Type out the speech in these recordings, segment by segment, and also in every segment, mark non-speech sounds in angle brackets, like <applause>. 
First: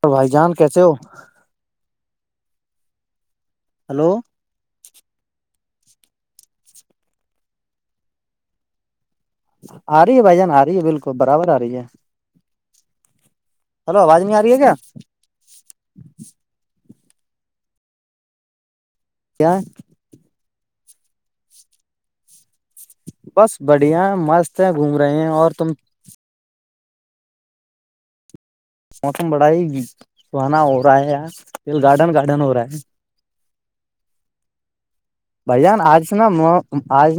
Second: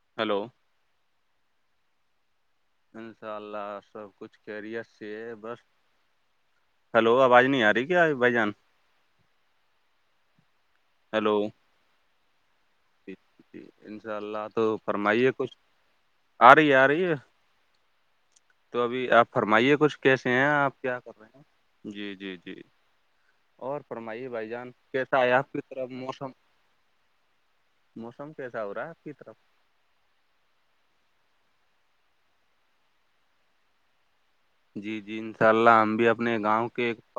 اور بھائی ہلو جان کیسے ہو انشاء اللہ سب ہلو کچھ سے بس ہلو آواز نہیں آ رہی کیا بھائی جان آ رہی ہے بھائی جان آ رہی ہے بالکل برابر آ رہی ہے ٹھ ٹھیک ہلو ان شاء آواز نہیں آ اللہ رہی ہے کیا تو فرمائیے کچھ آ رہی ہے آ رہی ہے تو ابھی آپ کیا فرمائیے کچھ کیسے ہیں آپ کیا کر رہے ہیں جی جی جی بس اور بڑھیا فرمائیے بھائی مست ہے جان گھوم رہے کیسا ہیں ہے اور آپ کی تم طرف موسم موسم کیسا ہو رہا ہے آپ کی موسم طرف بڑا ہی سہانا ہو رہا ہے دل گارڈن گارڈن ہو رہا ہے جی جی انشاء بھایی اللہ جان ہم آج بھی نا اپنے گاؤں کے آج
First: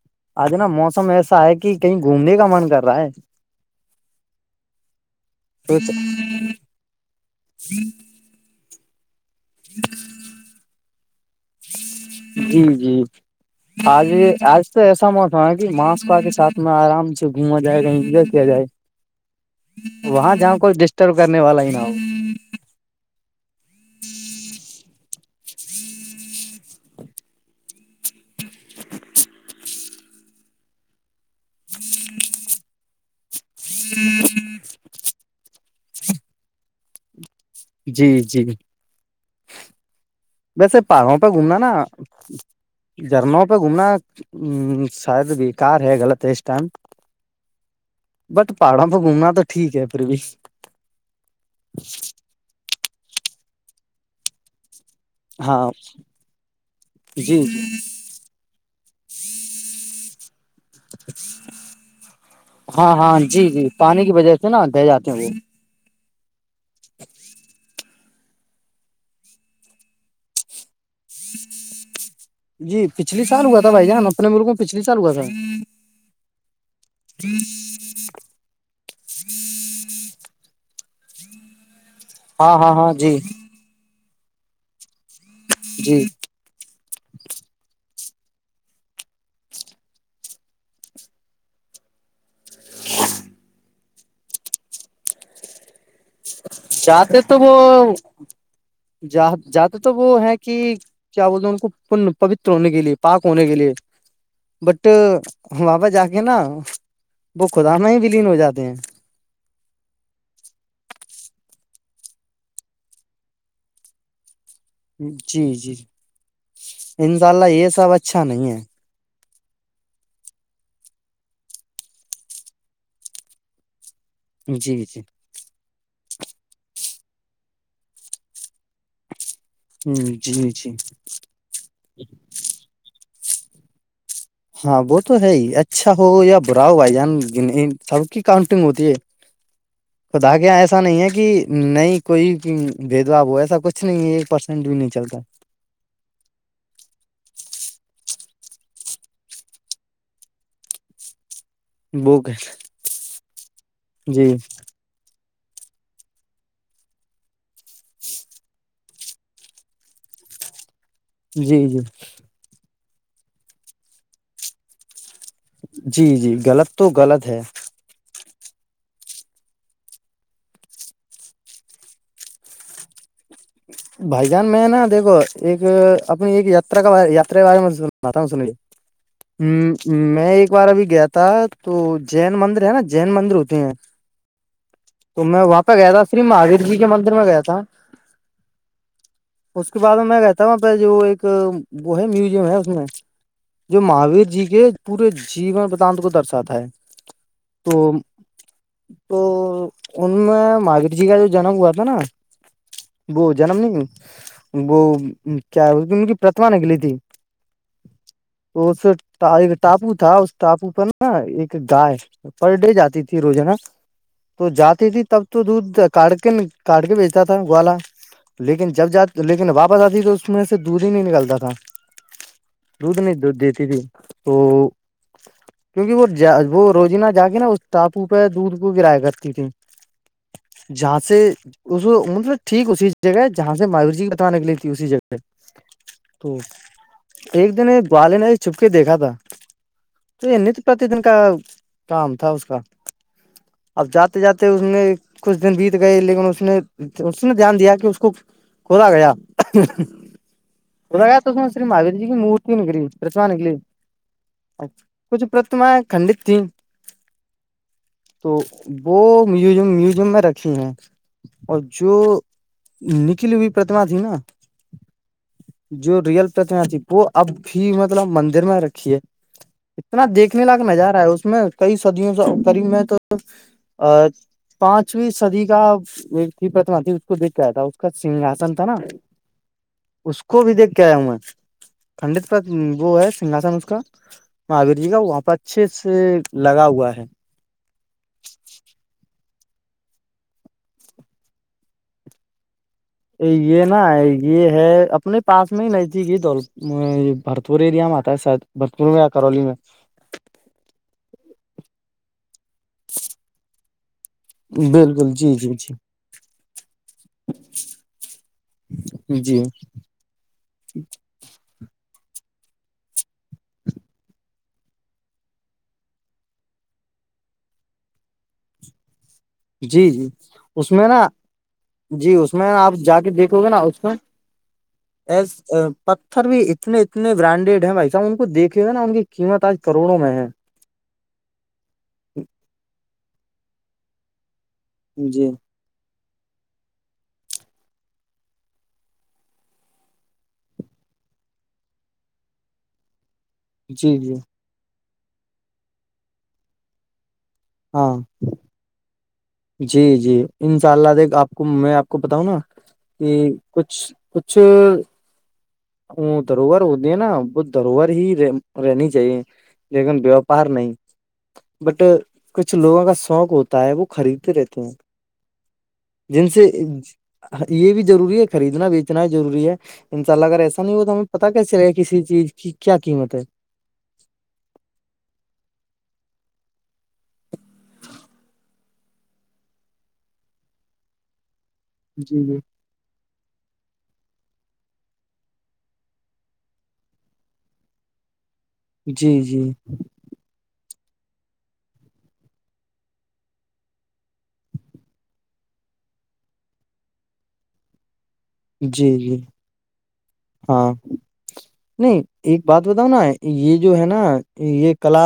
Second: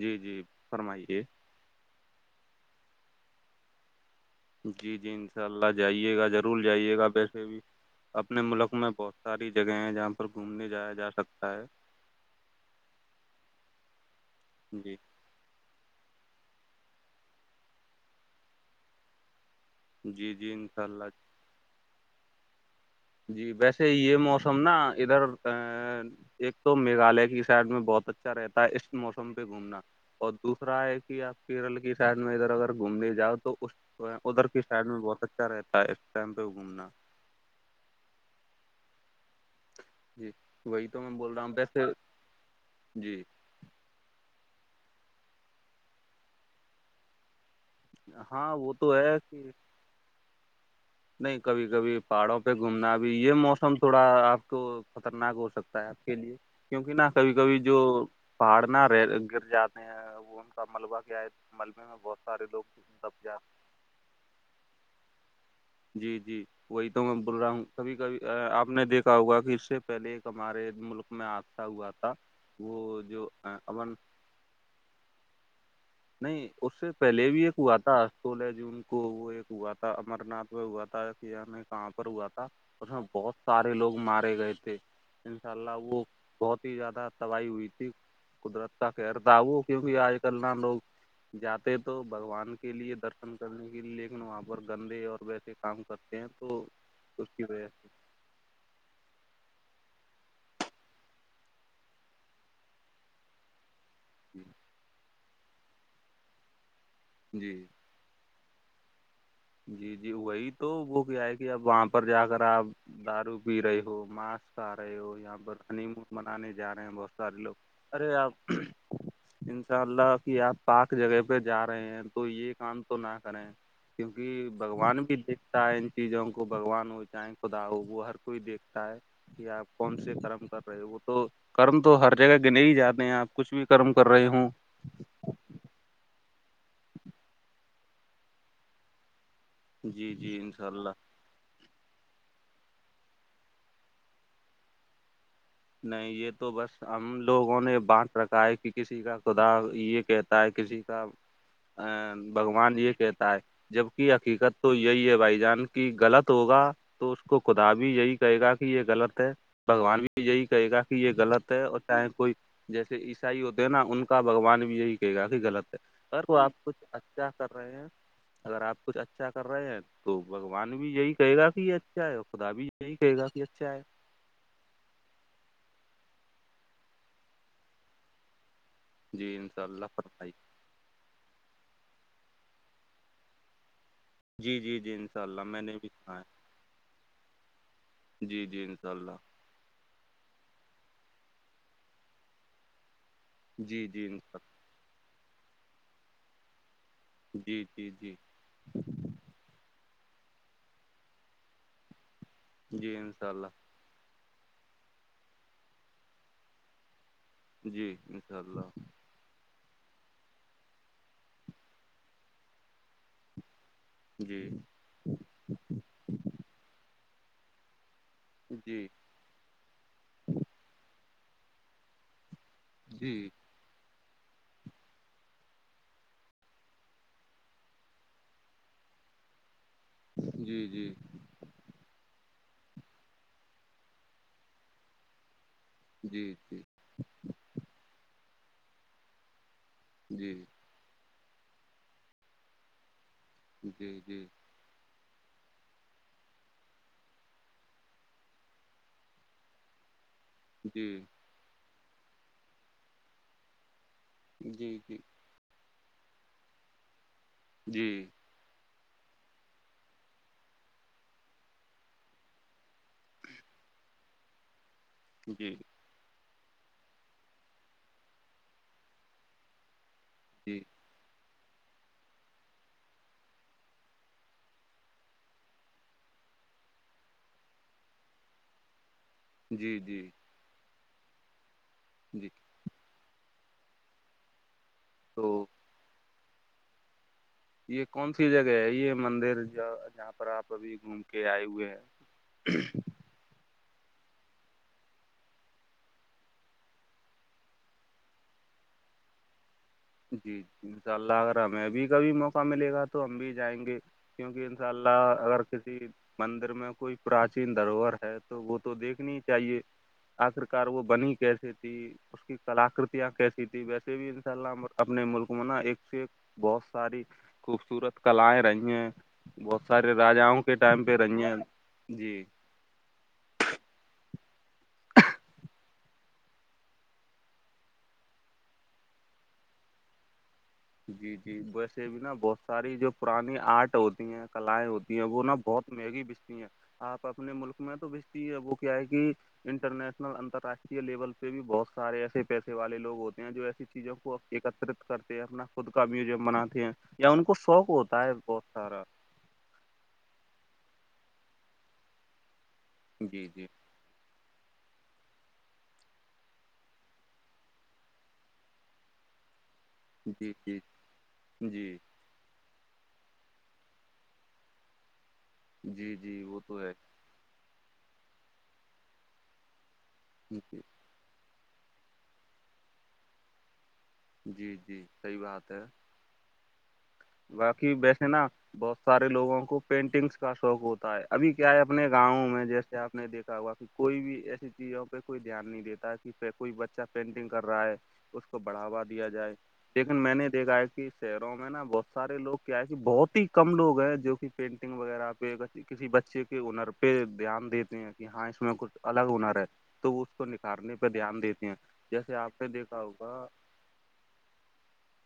جی جی آج نا موسم فرمائیے ایسا ہے کہ کہیں گھومنے کا من کر رہا ہے جی جی ان شاء اللہ تو جائیے گا ضرور جائیے گا ویسے بھی اپنے ملک میں پہت ساری جگہ ہیں جہاں پر گھومنے جایا جا سکتا ہے جی جی آج آج تو جی ایساموسم ہ ماس پا کے سھ میں آرام سے گھوما جائے انجوائے کیا جائے <unintelligible> جی وہاں جی جاؤ کوئی انشاء اللہ ڈسٹرب کرنے والا ہی نہ ہو جی ویسے یہ موسم نا ادھر ا ایک تو میگھالیہ کی سائڈ میں بہت اچھا رہتا ہے اس موسم پہ گھومنا اور دوسرا ہے کہ آپ کیرل کی سائڈ میں ادھر اگر گھومنے جاؤ تو اس ادھر کی سائڈ میں بہت اچھا رہتا ہے اس ٹائم پہ گھومنا <unintelligible> جی جی جی ویسے وہی تو میں پہاڑوں پہ بول رہا ہوں گھومنا نا ویسے جی جھرنوں گھومنا شاید بیکار ہے غلط ہے اس ٹائم <unintelligible> بٹ ہاں وہ پہاڑوں تو پہ ہے گونا تو کہ ٹھیک ہے پھر بھی نہیں کبھی کبھی پہاڑوں پہ گھومنا ابھی یہ موسم تھوڑا آپ کو خطرناک ہو ہاں سکتا ہے آپ کے لیے کیونکہ نہا جی کبھی کبھی جی جو پہاڑ نہ رہ گر جاتے ہیں ان کا ملبہ کیا ہے ملبے میں بہت سارے لوگ ہاں ہاں دب جی جاتے جی پانی کی وجہ <unintelligible> نا دے جاتے ہیں ہو <unintelligible> جی جی وہی تو میں بول رہا ہوں کبھی کبھی آپ نے دیکھا ہوگا کہ اس سے پہلے ہمارے ملک میں آادہ ہوا تھا جی وہ پچھلی جو سال ہوا تھا بھائی ان جان اپنے مر کو پچھلی چالوا تھار نہیں اس سے پہلے بھی ایک ہوا تھا سولہ جون کو وہ ایک ہوا تھا امر ناتھ میں ہوا تھا کہ یع کہاں پر ہوا تھا ہاں ہاں اس ہاں میں جی بہت سارے لوگ مارے گئے تھے ان شاء اللہ جی وہ بہت ہی زیادہ تباہی ہوئی تھی قدرت کا خر تھا وہو کیونکہ آج کل نا لوگ جاتے تو بھگوان کے لیے درشن کرنے کے لیے لیکن وہاں پر گندے اور ویسے کام کرتے ہیں تو جد اس تو کی وہ وجہ سے جد تو وہ ہے کہ کیا بولتے ان کو پ پوتر ہونے کے لیے پاک ہونے کے لیے جی بٹ ہماپس جا کے نا وہ جی خدا میں ہی ولیین ہو جاتے ہیں جی جی وہی تو وہ کیا ہے کہ اب وہاں پر جا کر آپ دارو پی رہے ہو ماسک سارے وہ یہاں جی پر جی ہنیمت منانے جا رہے ہیں بہت انشاء سارے اللہ لوگ یہ سب ارے اچھا نہیں آپ ہے انشاء اللہ کہ آپ پاک جگہ پہ جا رہے ہیں تو یہ کام تو نہ کریں کیوںکہ جی جی بگوان بھی دیکھتا ہے ان چیزوں کو بگوان ہو چاہے خدا ہو ہو ہر کوئی دیکھ کہ آپ کون سے جی کرم کر جی رہے ہو وہ تو کرم تو ہر جگہ گنے ہی جاتے ہیں آپ کچھ بھی کرم کر رہے ہوں ہاں وہ ہے اچھا اچھا ہو یا برا ہو بھائی جان سب کی کاؤنٹنگ ہوتی ہے جی خدا جی گ انشاء ایسا اللہ نہیں ہے کہ نہیں کوئی بھید بھؤ ہو ایسا کچھ نہیں ہے ایک پرسینٹ بھی نہیں چلتا نہیں یہ تو بس ہم لوگوں نے بانٹ رکھا ہے کہ کسی کا خدا یہ کہتا ہے کسی کا <inaudible> بھگوان یہ کہتا ہے جبک جی حقیقت تو یہی ہے بھائی جان کی غلط ہوگا تو اس کو خدا بھی یہی کہے گا کہ یہ غلط ہے بگوان بھی یہی کہے گا کہ یہ غط ہے جی جی اور چاہے کوئی جیسے عیسائی ہو دینا ان کا بگوان بھی یہی کافی غلط ہے جی ا جی وہ آپ غلط کچھ تو غلط اچھا ہے کر رہے ہیں اگر آپ کچھ اچھا کر رہے ہیں تو بگوان بھی یہی کہے گا کہ اچھا ہے اور خدا بھی یہی کہے گا کہا بھائی جان میں نا دیکو ایک اپنی ایک یاترا کا یاا کے بارے میں بتا سنیے جی انشاء اللہ میں فرمائی ایک بار ابھی گیا تھا تو جین مندر ہے نا جین مندر ہوتے ہیں جی جی جی انشاء تو میں اللہ وہاں نے پہ بھی گیا تھا سنا ہے سرریف مہاوییر جی کے مندر میں گیا تھا جی جی انشاء اللہ اس کے بعد میں گتا ہ پہ جو ایک وہ ہے میوزیم ہے اس میں جی جو مہاویر انشاء جی اللہ کے پورے جیون پردانت کو درشاتا ہے جی جی تو جی تو ان میں ماور جی کا جو جنم ہوا تھا نا جی انشاء وہ اللہ جنم وہ کیا ان کی پرتما نکلی تھی جی انشاء اللہ تو اس ایک ٹاپو تھا اس ٹاپو پر ن نا ایک گائے پر ڈے جاتی تھی روز نا جی تو جاتی تھی تب تو دودھ کاٹ کے کاٹ کے بیچتا تھا گوال لیکن جی جب جات لیکن واپس آتی تو اس میں سے دور ہی نہیں نکلتا تھا دود نہیں جی دو دیتی تی توو کیونکہ وہ وہ روزینہ جا کے نا اس ٹاپو پہ دودھ کو گرایا کرتی تھی جی جی جی جہاں سے اس مطلب ٹھیک اسی جگہ ہے جہاں سے میور جی بت نکلی تھی اسی جگہ پہ جی تو ایک دن والے نے بھی چھپ کے دیکھا تھا جی تو پرتی دن کا کام تھا اس کا جی اب جی جاتے جی جاتے اس میں کچھ دن بیت گئے لیکن اس نے اس نے دھیان دیا کہ اس <unintelligible> سنا سری مہاوییر جی کی مورتی نکلی رچنا نکلی جی جی جی جی کچھ پرتمہ کنت تین جی تو وہ میوزیم میوزیم میں رکھی ہیں اور جو نکل ہوئی پرتما تھی نا جی جو ریئل پرتمھی وہ اب بھی مطلب مندر میں رکھی ہے اتنا دیکھ کتنے لاکھ میں جا رہا ہے اس میں کئی سدیوں سے قریب میں تو پانچویں سدی کا تھی پرتما تھی اس کو دیکھ تھا اس کا سنگھاسن تھا نا جی جی اس کو بھی دیکھ کے آیا ہوں میں کنڈت جی پر وہ ہے سگھاسن اس کا ہاں اویر جی کا وہاں پہ تو اچھے سے لگا ہوا ہے یہ کون سی جگہ ہے یہ مندر جہاں پر آپ ابھی گھوم کے آئے ہوئے ہیں <inaudible> یہ نا یہ ہے اپنے پاس میں ہی نہیں تھی یہ دول بھرتپور ایریا میں آتا ہے شاید بھجپور میں یا کرولی میں جی جی انشاء اللہ اگر ہمیں بھی کبھی موقع ملے گا تو ہم بھی جائیں گے کیونکہ ان شاء اللہ بالکل جی اگر جی کسی مندر میں کوئی پراچین دروہر ہے تو وہ تو دیکھنی ہی جی جی چاہیے آخر کار وہ بنی کیسی تھی اس کی کلاکرتیاں کیسی تھی ویسے بھی انشاء اللہ اپنے ملک میں نا ایک سے ایک بہت ساری خوبصورت کلائیں رہی ہیں بہت جی سارے جی راجاؤں کے اس ٹائم میں پہ نا رہی ہیں جی اس میں نا آپ جا کے دیکھ <unintelligible> پتھر بھی اتنے اتنے برانڈیڈ ہیں بھائی صاحب ان کو دیکھے گا نا ان کی قیمت آج کروڑوں میں ہے جی جی ویسے بھی نا بہت ساری جو پرانی آرٹ ہوتی ہیں کلائیں ہوتی وہ جی نا بہت مہنگی بجتی ہیں آپ اپنے ملک میں تو بجتی ہے وہ کیا ہے کہ انٹرنیشنل انتراشٹریہ لیول پہ بھی بہت سارے ایسے پیسے والے لوگ ہوتے ہیں جو ایے چیزوں جی جی کو ایکترت کرتے ہیں اپنا خود کا میوزیم بناتے ہیں یا ان کو شوق ہاں ہوتا ہے بہت <unintelligible> جی جی ان شاء اللہ دیکھ آپ کو میں آپ کو بتاؤں نا کہ جی جی کچھ کچھ ا دھروہر ہوتی ہیں نا وہ دروہر ہی رہنی چاہیے لیکن جی ووپار جی نہیں جی بٹ کچھ لوگوں کا شوق ہوتا ہے وہ خریدتے رہتے ہیں جی جی جن وہ سے تو ہے یہ بھی ضروری ہے خریدنا بیچنا ہی ضروری ہے ان شاء اللہ اگر جی ایسا نہیں ہو تو ہمیں پتا کیے چلے کسی چیز کی کیا قیمت ہے جی جی صحیح بات ہے باقی ویسے نا بہت سارے لوگوں کو پینٹنگس کا شوق ہوتا تا ہے ابھی کیا ہے اپنے جی گاؤں جی میں جیس آپ نے دیکا ہوا کہ کوئی بھی ایسی چیزوں پہ کوئی دھیان نہیں دیتا ہے کہ کوئی بچہ پینٹنگ کر رہا ہے اس کو بڑھاوا دیا جی جائے جی لیکن میں نے دیکھا ہے کہ شہروں میں نا بہت سارےوگ کیا ہے کہ بہت ہی کم لو ہیں جو کہ پینٹنگ وغیرہ پہ کسی بچے کے ہنر پہ دھیان دیتے ہیں کہ ہاں اس میں کچھ جی الگ جی ہنر ہے تو وہ اس کو ہاں نکھارنے پہ دھیان دیتے ہیں نہیں جیسے ایک آپ نے بات دیکھا بتاؤ نا ہوگا یہ جو ہے نا یہ کلا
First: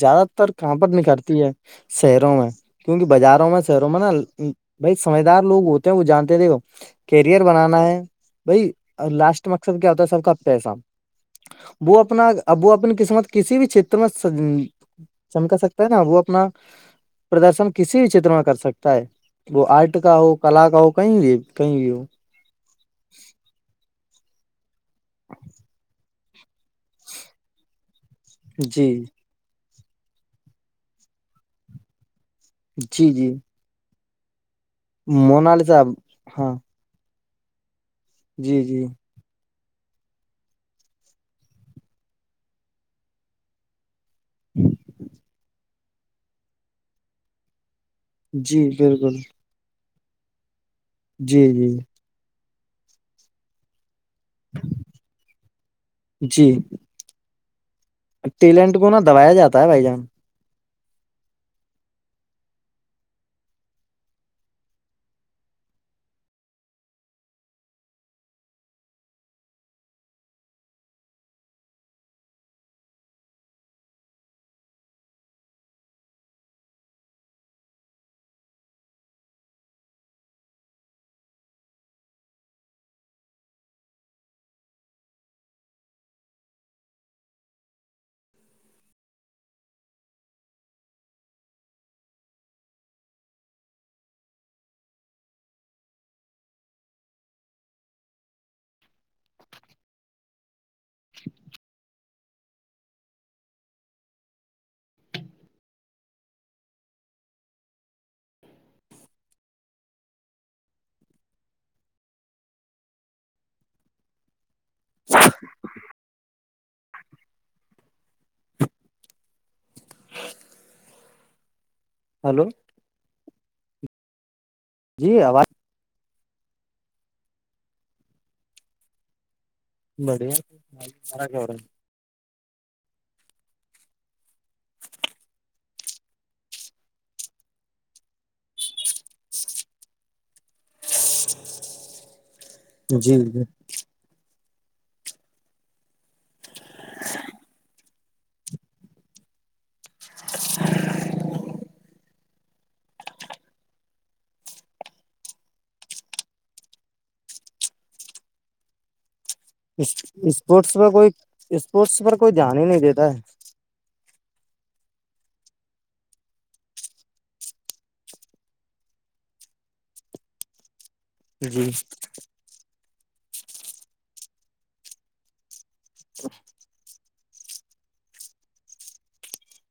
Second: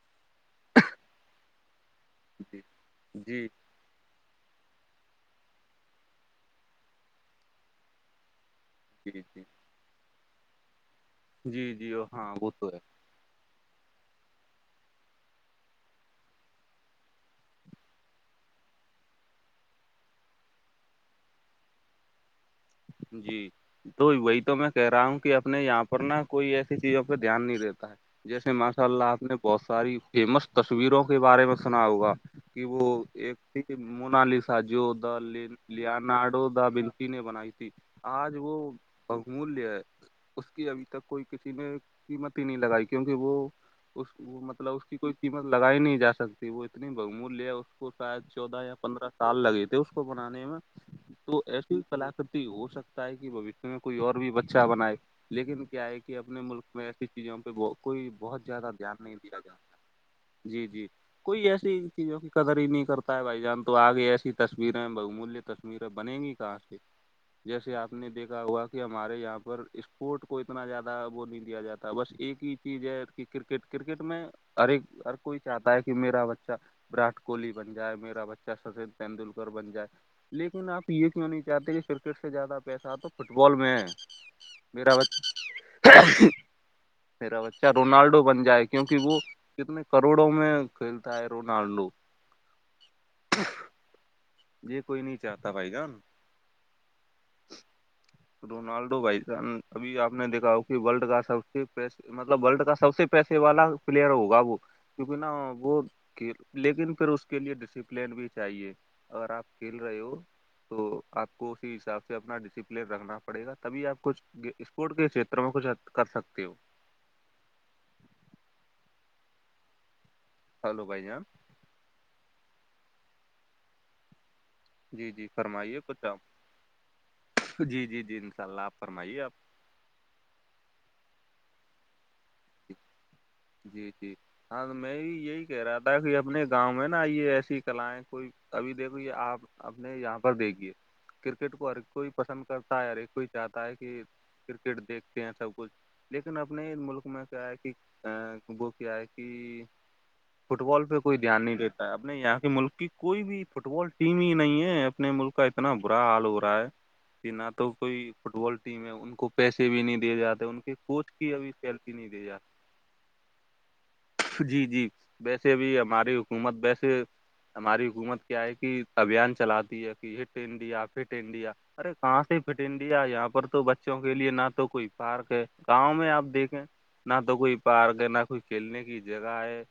زیادہ تر کہاں پر نکالتی ہے شہروں میں جی کیونکہ جی بازاروں میں نا بھائی سمجھدار لوگ ہوتے ہیں وہ جانتے تھے کیریئر بنانا ہے بھائی اور جی جی لاسٹ مقصد کیا ہوتا ہے سب کا پیسہ جی جی وہ اپنا ہاں ا تو ہے وہ اپنی قسمت کسی بھی چھیتر میں چمکا سکتا ہے نا وہ اپنا پردرشن کسی بھی چھیتر میں کر سکتا ہے وہ آرٹ کا ہو کلا کا ہو کہیں بھی کہیں بھی ہو جی تو وہی تو میں کہہ رہا ہوں کہ اپنے یہاں پر نا کوئی ایسی چیزوں پہ دھیان نہیں دیتا ہے جیسے ماشاء جی اللہ آپ نے بہت ساری فیمس تصویروں کے بارے میں سنا ہوگا کہ وہ جی جی ایک تھی مونالس س جو د مونال صاحب لارڈو ہاں دا بنی نے بنائی تھی آج وہ جی جی بہ مولیہ ہے اس کی ابھی تک کوئی کسی نے قیمت ہی نہیں لگائی کیونکہ وہ اس مطلب اس کی کوئی قیمت لگائی نہیں جا سکتی وہ اتنی ب مولیہ شاید چودہ جی یا پندرہ بالکل سال لگے تھے اس کو بنانے میں تو جی جی ایسی کلا ہو سکتا ہے کہ بوشیہ میں کوئی اور بھی بچہ بنائے لیکن کیا ہے کہ اپنے جی ملک میں ایسی جاں پہ بہت کوئی زیادہ ٹیلنٹ کو دھیان نا نہیں دبایا دیا جاتا ہے بھائی جان جی جی کوئی ایسی چیزوں کی قدر ہی نہیں کرتا ہے بھائی جان تو آگے ایسی تصویریں بہ مولیہ تصویر یرا بنےیں گی کاش کے جیسے آپ نے دیکھا ہوا کہ ہمارے یہاں پر اسپورٹ کو اتنا زیادہ وہ نہیں دیا جاتا بس ایک ہی چیز ہے کہ کرکٹ کرکٹ میں ہر ایک ہر کوئی چاہتا ہے کہ میرا بچہ وراٹ کوہلی بن جائے میرا بچہ سچن تندولکر بن جائے لیکن آپ یہ کیوں نہیں چاہتے کہ کرکٹ سے زیادہ پیسہ تو فٹ بال میں ہے میرا بت <inaudible> میرا بچہ رونالڈو بن جائے کیونکہ وہ کتنے کروڑوں میں کھیلتا ہے رونالڈو یہی کوئی نہیں چاہتا بھائی جان ج <inaudible> روونالڈو وائزن ابھی آپ نے دیکا ہو کہ وورلڈ کا سب کے پریس مطلب وورلڈ کا سب سے پیسے والا پلیئر ہوگا وہ کیونکہ نا وہ کھی لیکن پھر اس کے لیے ڈسپلین بھی چاہیے اورگر آپ کھیل رہے ہو تو آپ کو اسی حساب سے اپنا ڈسپلین رکھنا پڑے گا تبھی آپ کچھ اسپورٹ کے چھیتر میں کچھ کر سکتی ہو چلو بائے ہلو <inaudible> جی جی فرمائیے کچھ آ جی جی جی ان شاء اللہ آپ فرمائیے آپ بڑھیا مارا رہ ہیں ج جی جی ہاں میں بھی یہی کہہ رہا تھا کہ اپنے گاؤں میں نا آئی ایسی کلیں کوئی ابھی دیکھو یہ آپ اپنے یہاں پر دیکھیے کرکٹ کو ہر ایک کوئی پسند کرتا ہے ہر ایک جی کوئی جی چاہتا ہے کہ کرکٹ دیکھتے ہیں سب کچھ لیکن اپنے ملک میں کیا ہے کہ وہ کیا ہے کہ فٹ بال پہ کوئی دھیان نہیں دیتا ہے اب اپنے یہاں کے ملک کی کوئی بھی فٹ بال ٹیم ہی نہیں ہے اپنے ملک کا اتنا برا حال ہو رہا ہے کہ نہ تو کوئی فٹ بال ٹیم ہے ان کو پیسے بھی نہیں دیے جاتے ان کے کوچ کی ابھی سیلٹی نہیں دیے جاتی پانی نہیں دیتا جی جی ویسے بھی ہماری حکومت ویسے ہماری حکومت کیا ہے کہ ابھیان چلاتی ہے کہ ہٹ انڈیا فٹ ہے انڈیا جی ارے کہاں سے فٹ انڈیا یہاں پر تو بچوں کے لیے نہ تو کوئی پارک ہے گاؤں میں آپ دیکھیں نہ تو کوئی پارک ہے نہ کوئی کھیلنے کی جگہ ہے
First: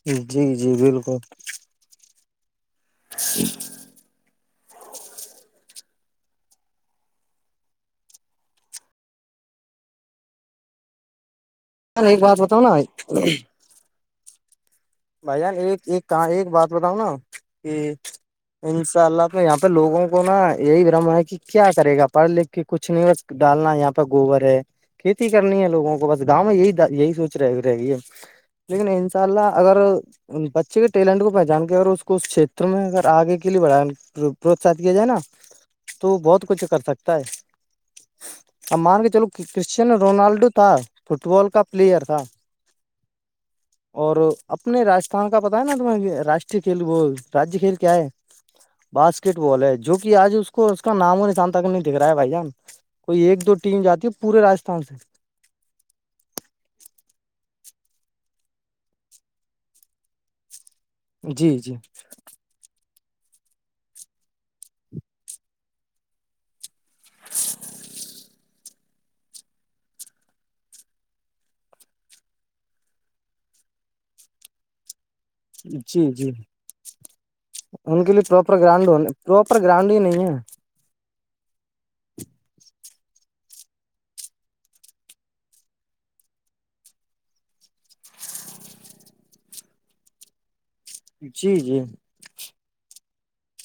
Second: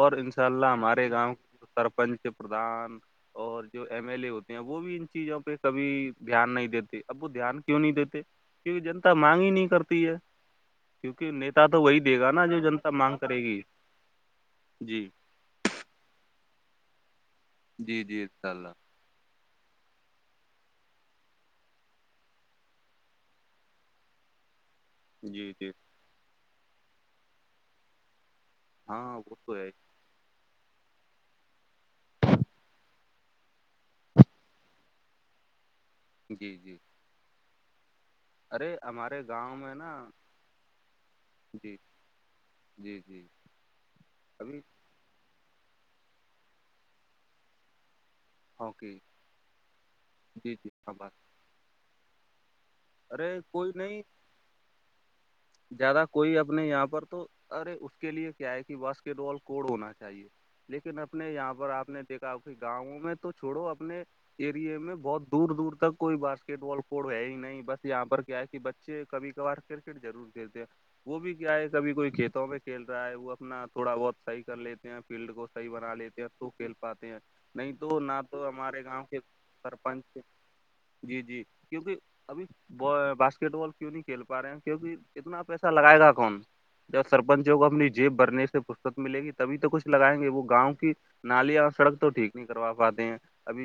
اور ان شاء جی اللہ جی ہمارے بالکل گاؤں سرپنچ پردھان اور جو ایم ایل ا ہوتے ہیں وہ بھی ان چیزوں پہ کبھی دھیان نہیں دیتے اب وہ دھیان کیوں نہیں دیتے کیونکہ جنتا مانگ ہی نہیں کرتی ہے کیونکہ نیتا تو وہی دے ایک گا نا بات بتاؤ جنتا مانگ کرے گی جی بھائی جان ایک ایک کہاں ایک بات بتاؤں نا کہ جی جی انشاء اللہ ان اللہ یہاں پہ لوگوں کو نا یہی برم ہے کہ کیا کرے گا پڑھ لکھ کے کچھ نہیں ڈالنا یہاں پرہ گوبر ہے کھیتی جی کرنی ہے جی لوگوں کو بس گاؤں میں یہی یہی سوچ رہ رہے گی ہے لیکن ہاں انشاء وہ اللہ تو ہے اگر بچے کے ٹیلنٹ کو پہچان کے اگر اس کو اس کھیر میں اگر آگے کے لیے بڑ پروتست کیا جائے نا تو بہت جی کچھ جی کر سکتا ہے ارے اب مان کے ہمارے چلو گاؤں میں کرسچین نا رونالڈو تھا فٹ بال کا جی پلیئر تھا جی جی اور ابھی اپنے راستھان کا پتا ہے نا تمہیں راٹری کھیل وہ راجیہ کھیل کیا ہے ہاکی باسکٹ بال ہے جو کہ آج اس جی کو جی اس کا ہاں بات نام نشانتا کو نہیں دکھ رہا ہے بھائی جان کوئی ارے ایک دو ٹیم نہیں جاتی ہے پورے راجستھان سے زیادہ کوئی اپنے یہاں پر تو ارے اس کے لیے کیا ہے کہ باسکٹ بال کوڈ ہونا چاہیے لیکن اپنے جی یہاں پر جی آپ نے دیکھا کافی گاؤں میں تو چھوڑو اپنے ایریے میں بہت دور دور تک کوئی باسکٹ بال ہے ہی نہیں بس یہاں پر کیا ہے کہ بچے کبھی کبھار کرکٹ ضرور کھیلتے ہیں وہ بھی کیا ہے کبھی کوئی کھیتوں میں کھیل رہا ہے وہ اپنا تھوڑا بہت صحیح کر لیتے ہیں فیلڈ کو صحیح بنا جی لیتے ہیں جی تو کھیل پاتے ہیں نہیں تو ان کے نہ لیے تو پراپر ہمارے گراؤنڈ گاؤں ہونے کے پراپر گراؤنڈ ہی سرپنچ نہیں ہے جی جی کیوںکہ ابھی باسکٹ بال کیوں نہیں کھیل پا رہے ہیں کیوںکہ کتنا پیسہ لگائے گا کون جب سرپنچوں کو اپنی جیب برنے سے پستک ملے گی تبھی تو کچھ لگائیں گے وہ گاؤں جی نالیاں اور جی سڑک تو ٹھیک نہیں کروا پاتے ہیں ابھی